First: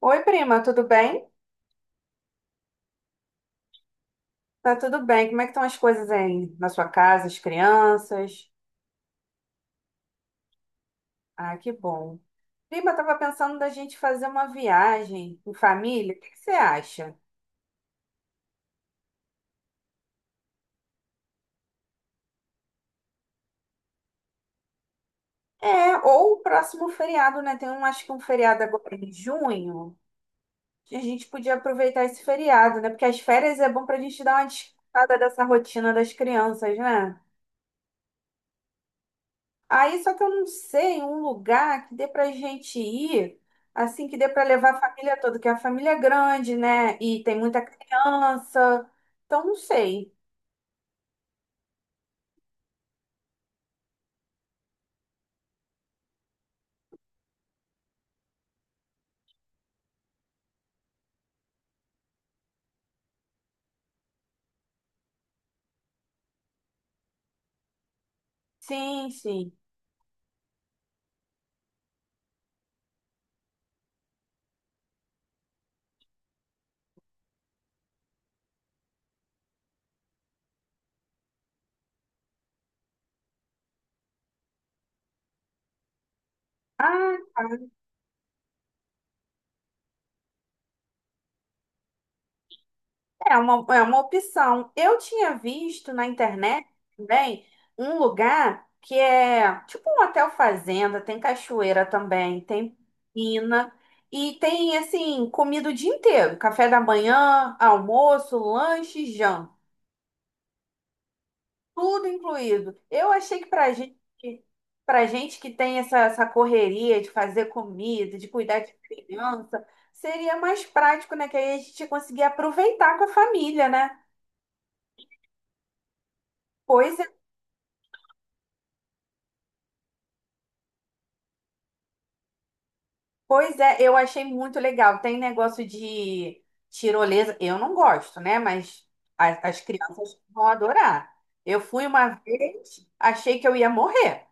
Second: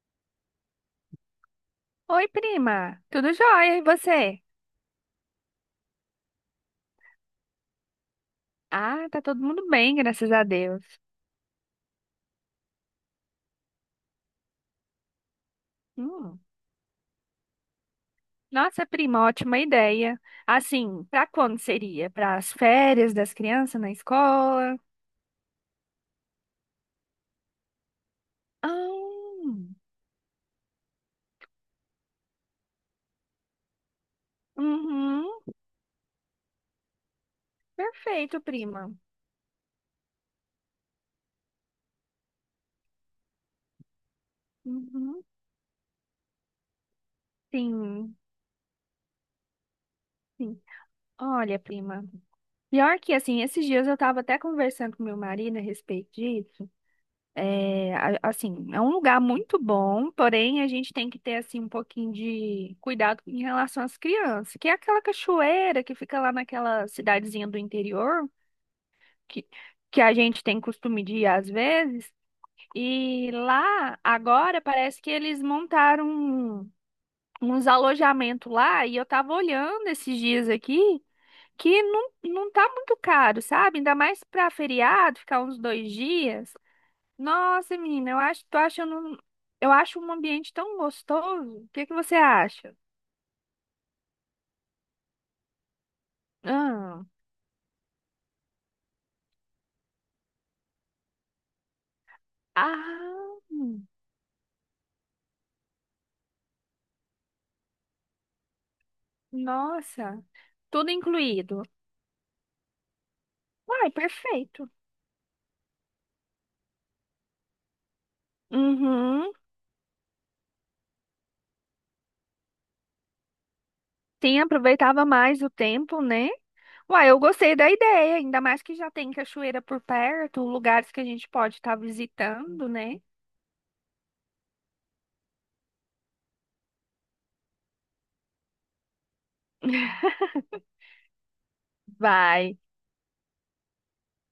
Oi, prima, tudo bem? Oi, prima. Tudo jóia? E você? Tá tudo bem. Como é que estão as coisas aí na sua casa, as crianças? Ah, tá todo mundo bem, graças a Deus. Ah, que bom. Prima, eu tava pensando da gente fazer uma viagem em família. O que que Hum. você acha? Nossa, prima, ótima ideia. Assim, pra quando seria? Para as férias das crianças na escola? É, ou o próximo feriado, né? Tem um, acho que um feriado agora em Ah, junho, que a gente podia aproveitar esse feriado, né? Porque as férias é bom pra gente dar uma descansada uhum. dessa rotina das crianças, né? Perfeito, prima. Aí só que eu não sei um lugar que dê pra gente ir, assim, que dê pra levar a família Uhum. toda, que a família é grande, né? E tem muita Sim, criança. Então não sei. sim. Olha, prima. Pior que, assim, esses dias eu tava até conversando com meu marido a respeito disso. É, assim, é um lugar muito bom, porém a gente tem que ter assim um pouquinho de cuidado em relação às crianças, que é aquela cachoeira que fica lá naquela cidadezinha do interior, Sim, que, sim. que a gente tem costume de ir às vezes. E lá agora parece que eles montaram uns alojamentos lá e eu tava olhando esses dias aqui que não, não tá muito caro, sabe? Ainda mais para feriado, ficar uns 2 dias. Ah, tá. Nossa, menina, eu acho, tô achando, eu acho um ambiente tão gostoso. O que que você acha? É uma, é uma opção. Eu tinha visto na internet Ah, também um lugar que é tipo um hotel fazenda, tem cachoeira também, tem ah, piscina e tem assim, comida o dia inteiro, café da manhã, almoço, lanche, e janta. nossa, tudo incluído. Tudo incluído. Eu achei que Uai, perfeito. pra gente que tem essa, essa correria de fazer comida, de cuidar de Uhum. criança, seria mais prático, né? Que aí a gente ia conseguir aproveitar com a família, né? Sim, aproveitava mais o tempo, né? Pois é, Uai, eu gostei da ideia, ainda mais que já tem cachoeira por perto, lugares que a gente pode estar visitando, né? pois é, eu achei muito legal. Tem negócio de tirolesa. Eu não gosto, né? Mas as crianças vão adorar. Eu fui uma Vai. vez, achei que eu ia morrer.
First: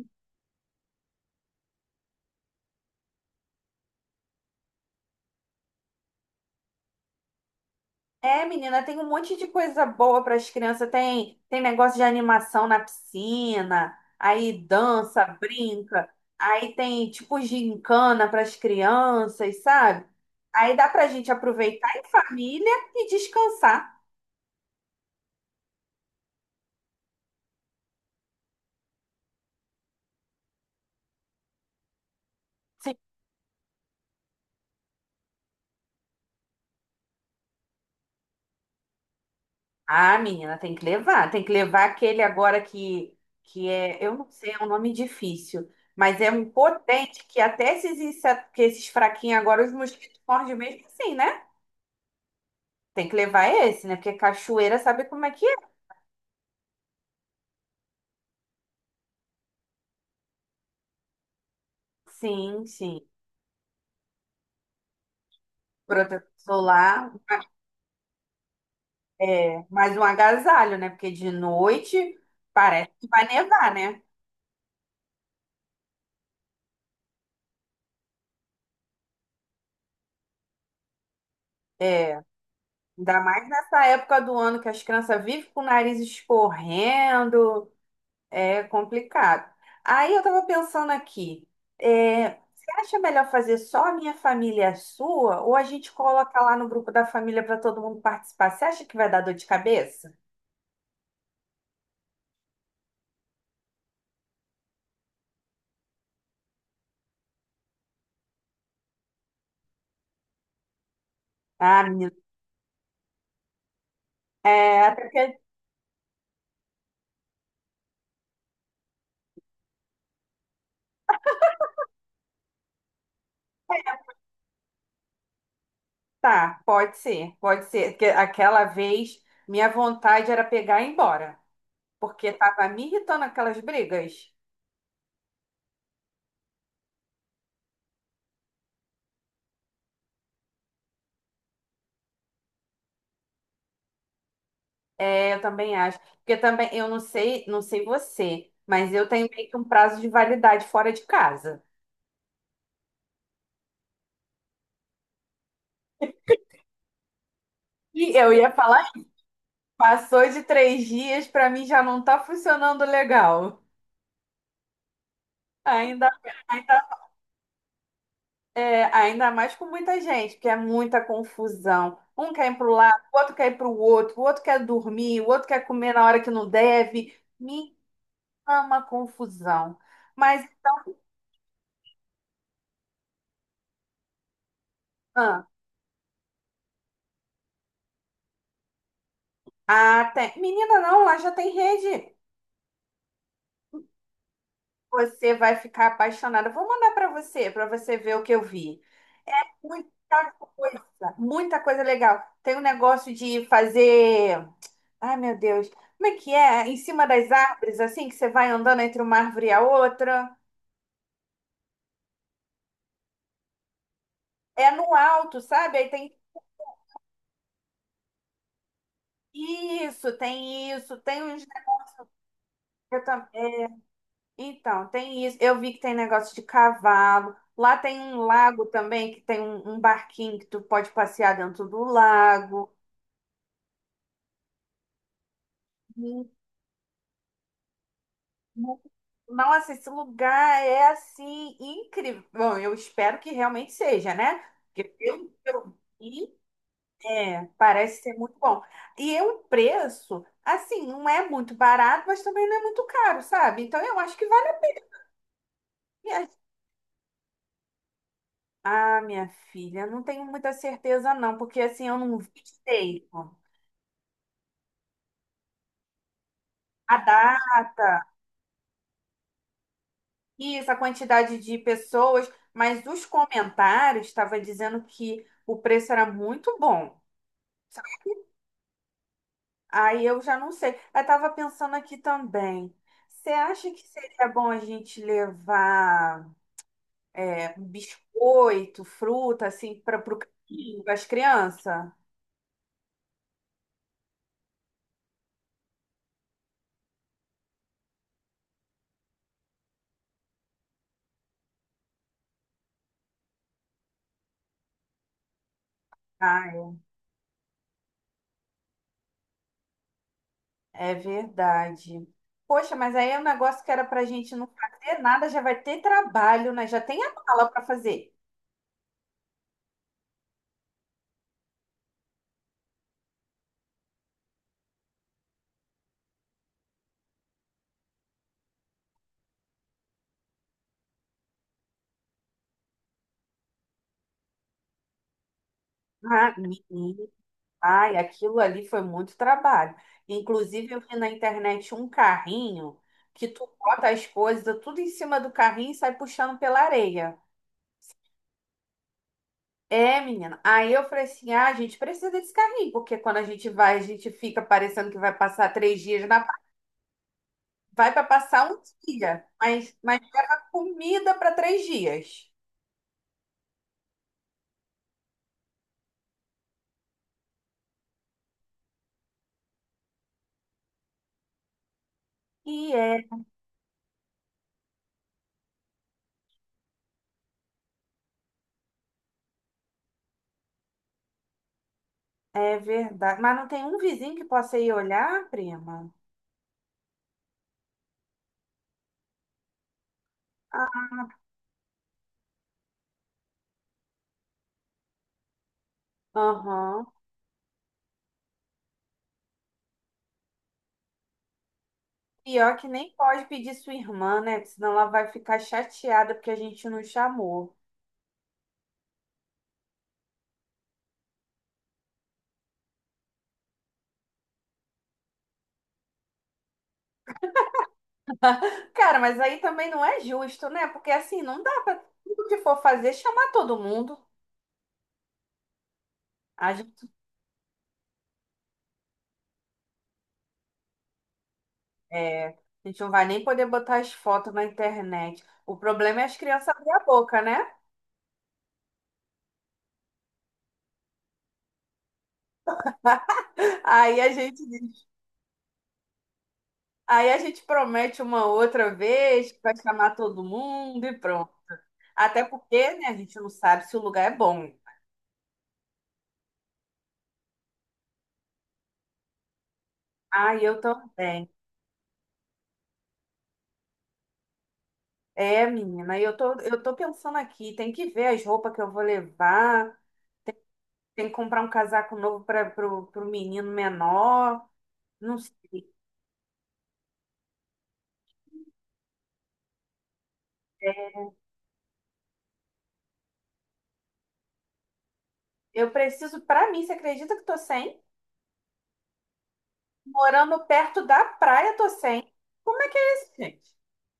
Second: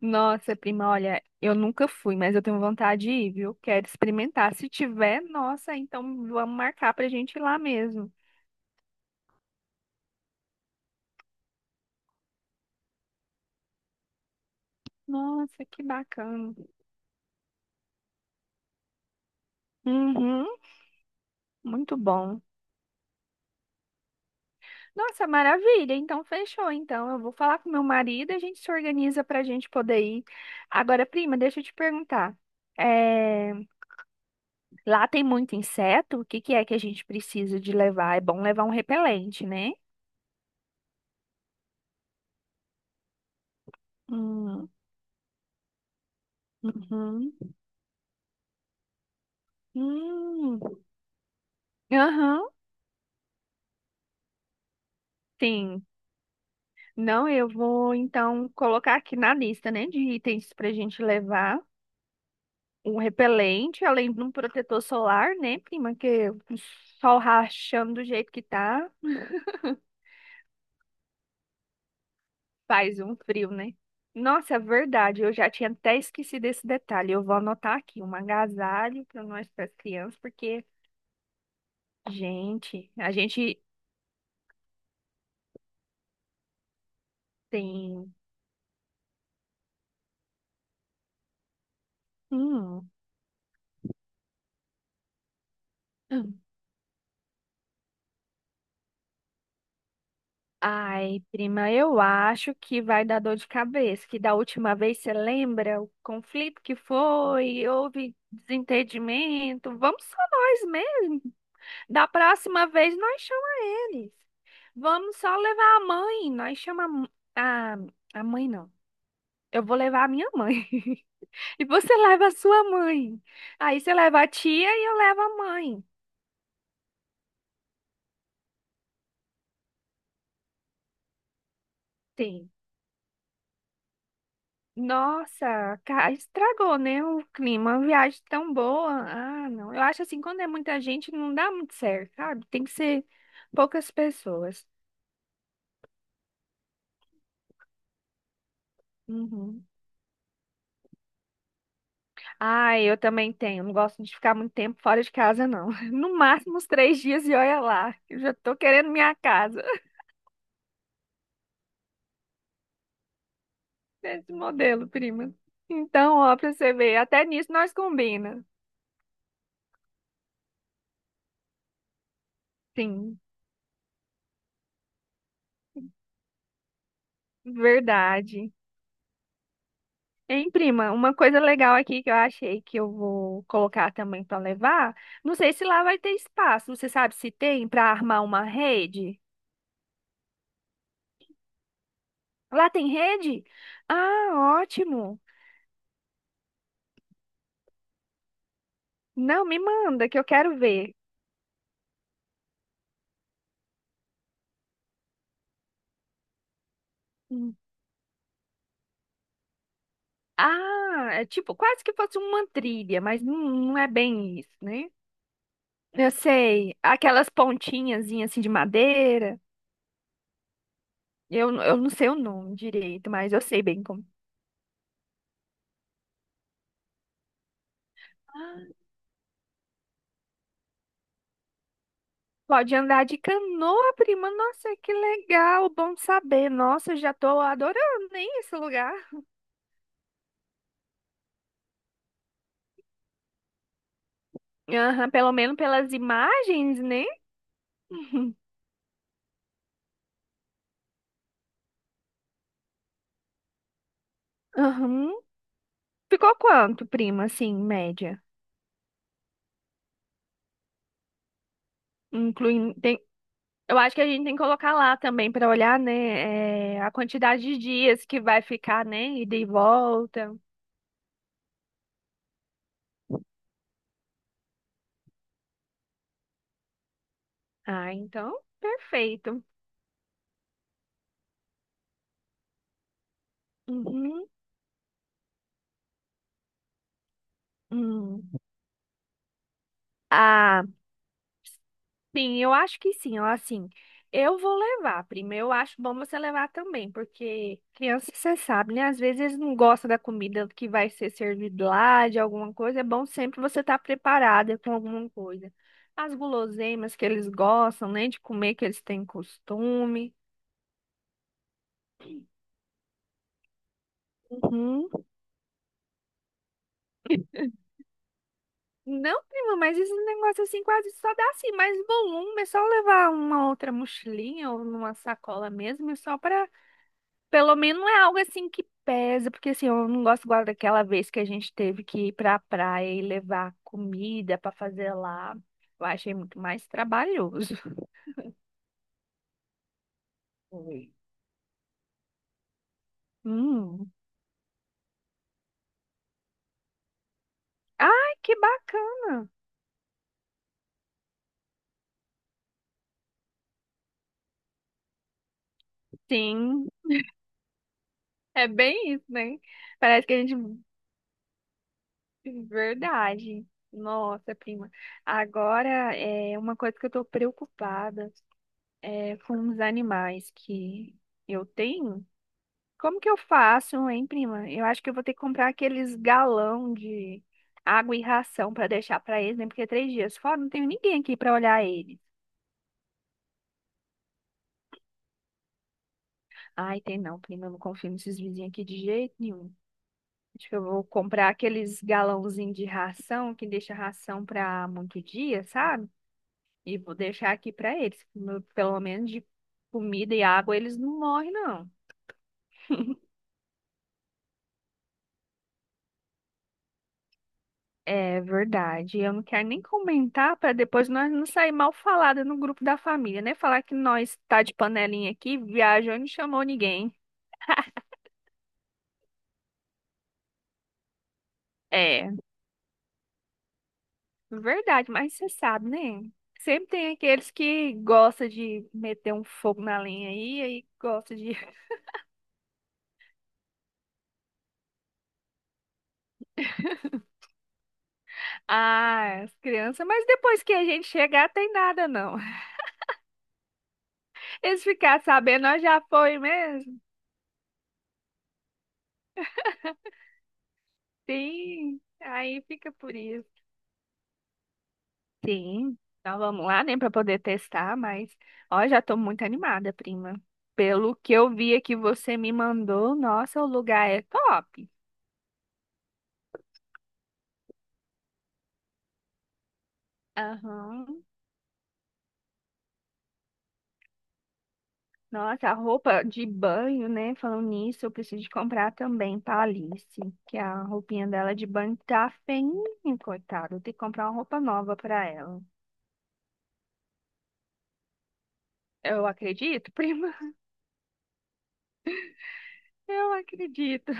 Nossa, prima, olha, eu nunca fui, mas eu tenho vontade de ir, viu? Quero experimentar. Se tiver, nossa, então vamos marcar pra gente ir lá mesmo. É, menina, tem um monte de coisa boa para as crianças. Tem, tem negócio de animação na piscina, aí dança, Nossa, que brinca, bacana. aí tem tipo gincana para as crianças, sabe? Uhum, Aí dá para a gente aproveitar muito em bom. família e descansar. Nossa, maravilha. Então fechou. Então eu vou falar com meu marido e a gente se organiza pra gente poder ir. Agora, prima, deixa eu te perguntar. Sim. É, lá tem muito inseto? O que que é que a gente precisa de levar? É bom levar um repelente, né? Ah, menina, tem que levar. Tem que levar aquele agora que é, eu não sei, é um Hum, nome difícil, mas é um potente uhum. que até esses, insetos, que esses fraquinhos agora os mosquitos mordem Hum. mesmo assim, né? Aham, Tem que levar esse, né? Porque cachoeira sabe como é que é. sim. Não, eu vou então colocar aqui na lista, né, de itens para a gente levar Sim, um sim. repelente, além de um protetor solar, né, prima? Que Protetor é o solar, sol rachando do jeito que tá, né? Mais um agasalho, né? Porque de noite parece faz que um vai frio, nevar, né? né? Nossa, é verdade, eu já tinha até esquecido esse detalhe. Eu vou anotar aqui um agasalho para nós, para as crianças, porque, É, gente, a ainda mais gente nessa época do ano que as crianças vivem com o nariz escorrendo, tem. é complicado. Aí eu tava pensando aqui, você Hum. acha melhor fazer só a minha família e a sua, ou a gente coloca lá no grupo da família para todo mundo participar? Você acha que vai dar dor de cabeça? Ai, prima, eu acho que vai dar dor de cabeça, que da última vez você lembra o conflito que foi, houve desentendimento. Vamos só nós mesmo. Ah, Da menina. próxima vez nós chama eles. É, até Vamos só porque levar a mãe, nós chama a, m- a mãe não. Eu vou levar a minha mãe. E você leva a sua mãe. Aí você leva a tia e eu levo a mãe. tá, pode ser, pode ser. Porque aquela vez minha vontade era pegar e ir embora, porque Sim. tava me irritando aquelas brigas. Nossa, estragou, né, o clima. Uma viagem tão boa. Ah, não. Eu acho assim, quando é muita gente, não dá muito certo, sabe? Tem que ser poucas pessoas. É, eu também acho. Porque também, eu não sei, não sei você, mas eu tenho meio que um Uhum. prazo de validade fora de casa. Ah, eu também tenho. Não gosto de ficar muito tempo fora de casa, não. No máximo uns 3 dias e olha lá. E Eu eu já ia tô falar, querendo minha casa. passou de três dias, pra mim já não tá funcionando legal. Esse modelo, prima. Ainda, Então, ó, pra você ainda, ver, até nisso nós combina. É, ainda mais com muita gente, porque é muita confusão. Um quer ir para o lado, o Sim, outro quer ir para o outro quer dormir, o outro quer comer na hora que não deve. Me verdade. ama confusão. Mas, Hein, prima, uma coisa legal aqui que eu achei que eu vou colocar também para levar. Não ah, sei se lá vai ter espaço. Você sabe se tem para armar uma rede? Tem- menina, não, lá já tem rede. Lá tem rede? Ah, ótimo. Você vai ficar apaixonada. Vou mandar para você ver o que eu vi. É Não, me manda que eu muita quero coisa, ver. muita coisa legal. Tem um negócio de fazer. Ai, meu Deus, como é que é? Em cima das Hum. árvores, assim, que você vai andando entre uma árvore e a outra. Ah, é tipo quase que fosse uma trilha, mas não, não é bem isso, É né? no alto, sabe? Aí Eu tem sei, aquelas pontinhas assim de madeira. isso, tem isso, tem uns. Eu não sei o nome eu direito, tam- mas eu sei é, bem como. Então, tem isso. Eu vi que tem negócio de cavalo. Lá tem um lago também, que tem um, um barquinho que tu pode passear dentro do lago. Pode andar de canoa, prima. Nossa, que legal. Bom Hum, saber. Nossa, eu já tô adorando, hein, esse hum. lugar. Nossa, esse lugar é assim incrível. Bom, eu espero que realmente seja, né? Porque Aham, pelo pelo que menos eu pelas vi, imagens, né? é, parece ser Uhum. muito bom. E o preço, assim, não é muito barato, mas também não é muito caro, sabe? Então eu acho que vale a Aham. pena. Ficou quanto, prima, assim, média? Ah, minha filha, não tenho muita certeza não, porque assim, eu não vi Incluindo, tem, direito eu acho que a gente tem que colocar lá também pra olhar, né, é, a a quantidade de data, dias que vai ficar, né, ida e volta. isso, a quantidade de pessoas, mas os comentários estavam dizendo que o preço era muito bom, sabe? Ah, então, perfeito. Aí eu já não sei. Eu estava pensando aqui também. Você acha que Uhum. seria bom a gente levar um Hum. biscoito, fruta, assim, para o Ah, caminho, para as crianças? sim, eu acho que sim, ó, assim, eu vou levar, prima, eu acho bom você levar também, porque criança, você sabe, né, às vezes eles não gostam da comida que vai ser servida lá, de alguma coisa, é bom sempre você estar preparada com alguma coisa. As guloseimas que eles gostam, né, de comer, que eles têm costume. É verdade. Poxa, mas aí é um negócio que era pra gente não Uhum. fazer nada, já vai ter trabalho, né? Já tem a mala para fazer. Não, prima, mas esse negócio assim quase só dá assim mais volume, é só levar uma outra mochilinha ou numa sacola mesmo, é só para pelo menos não é algo assim que pesa, porque assim, eu não gosto igual daquela vez que a gente teve que ir pra praia e levar comida pra fazer lá. Eu achei Ah, muito mais menino, trabalhoso. ai, aquilo ali foi muito trabalho. Inclusive, eu Oi. vi na internet um carrinho que tu bota Hum. as coisas tudo em cima do carrinho e sai puxando pela areia. Ai, que bacana. É, menina. Aí eu falei assim: ah, a gente precisa desse carrinho, porque quando a gente vai, a gente fica parecendo que vai passar três dias na. Sim, Vai para é passar um bem isso, dia, né? Mas Parece que a gente. comida para três dias. Verdade. Nossa, prima. Agora é uma coisa que eu tô preocupada é com os animais que eu tenho. E Como é, que eu faço, hein, prima? Eu acho que eu vou ter que comprar aqueles galão de água e ração para deixar para eles, né? Porque é 3 dias fora, não tenho ninguém aqui para olhar eles. é verdade. Mas não tem um vizinho que possa ir olhar, prima? Ai, tem não, prima, eu não confio nesses vizinhos aqui de jeito nenhum. Acho que eu vou Ah, comprar aqueles galãozinhos de ração que deixa ração para muito dia, sabe? E aham. vou deixar aqui para eles. Pelo menos de comida e água eles não morrem, não. Pior que nem pode pedir sua irmã, né? Porque senão ela vai ficar chateada porque a gente não chamou. É verdade. Eu não quero nem comentar para depois nós não sair mal falada no grupo da família, né? Falar que nós tá de panelinha aqui, viajou e não chamou ninguém. Cara, mas aí também não é justo, né? Porque assim, não dá pra É, tudo que for fazer chamar todo mundo. verdade, mas você sabe, né? A Sempre gente, tem aqueles que gostam de meter um fogo na linha aí, aí gosta de. é, a gente não vai nem poder botar as fotos na internet. O problema é as crianças abrir a boca, né? Ah, as crianças, mas depois que a gente chegar, tem nada não. Aí a gente. Eles ficar sabendo, nós já foi mesmo. Aí a gente promete uma outra vez que vai chamar todo mundo e pronto. Sim, Até aí fica porque, né, a por gente isso. não sabe se o lugar é bom. Sim, então vamos lá, né, para poder testar, mas ó, já tô muito animada, prima. Ah, eu Pelo que também. eu vi que você me mandou, nossa, o lugar é top. É, menina, eu tô pensando aqui, tem que ver as roupas que eu vou levar, Aham. tem que comprar um casaco novo pro menino menor, não sei. Nossa, a roupa de banho, né? Falando nisso, eu preciso de comprar também pra Alice, que a roupinha dela de banho tá feinha, coitada. Eu tenho que comprar uma roupa nova pra ela. Eu preciso, pra mim, você acredita que eu tô sem? Eu acredito, prima. Morando perto da praia, tô sem. Como é que é isso, Eu gente? acredito.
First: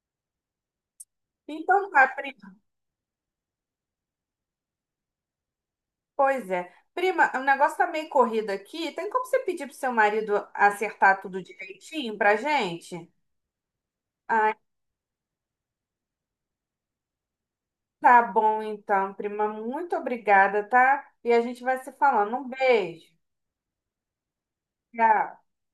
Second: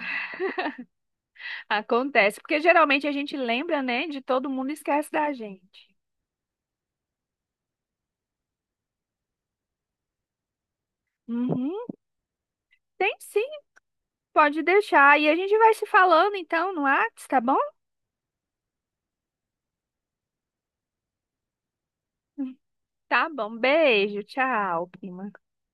Então, tá, Acontece, porque geralmente a gente lembra, né, de todo mundo e esquece da gente. pois é. Prima, o negócio tá meio corrido aqui. Tem como você pedir pro seu marido acertar tudo Uhum. direitinho pra gente? Tem sim. Ai, Pode deixar. E a gente vai se falando então no Whats, tá bom? tá bom então, prima. Muito obrigada, tá? E a gente vai se falando. Um beijo. Tá bom. Beijo. Tchau, prima. Tchau.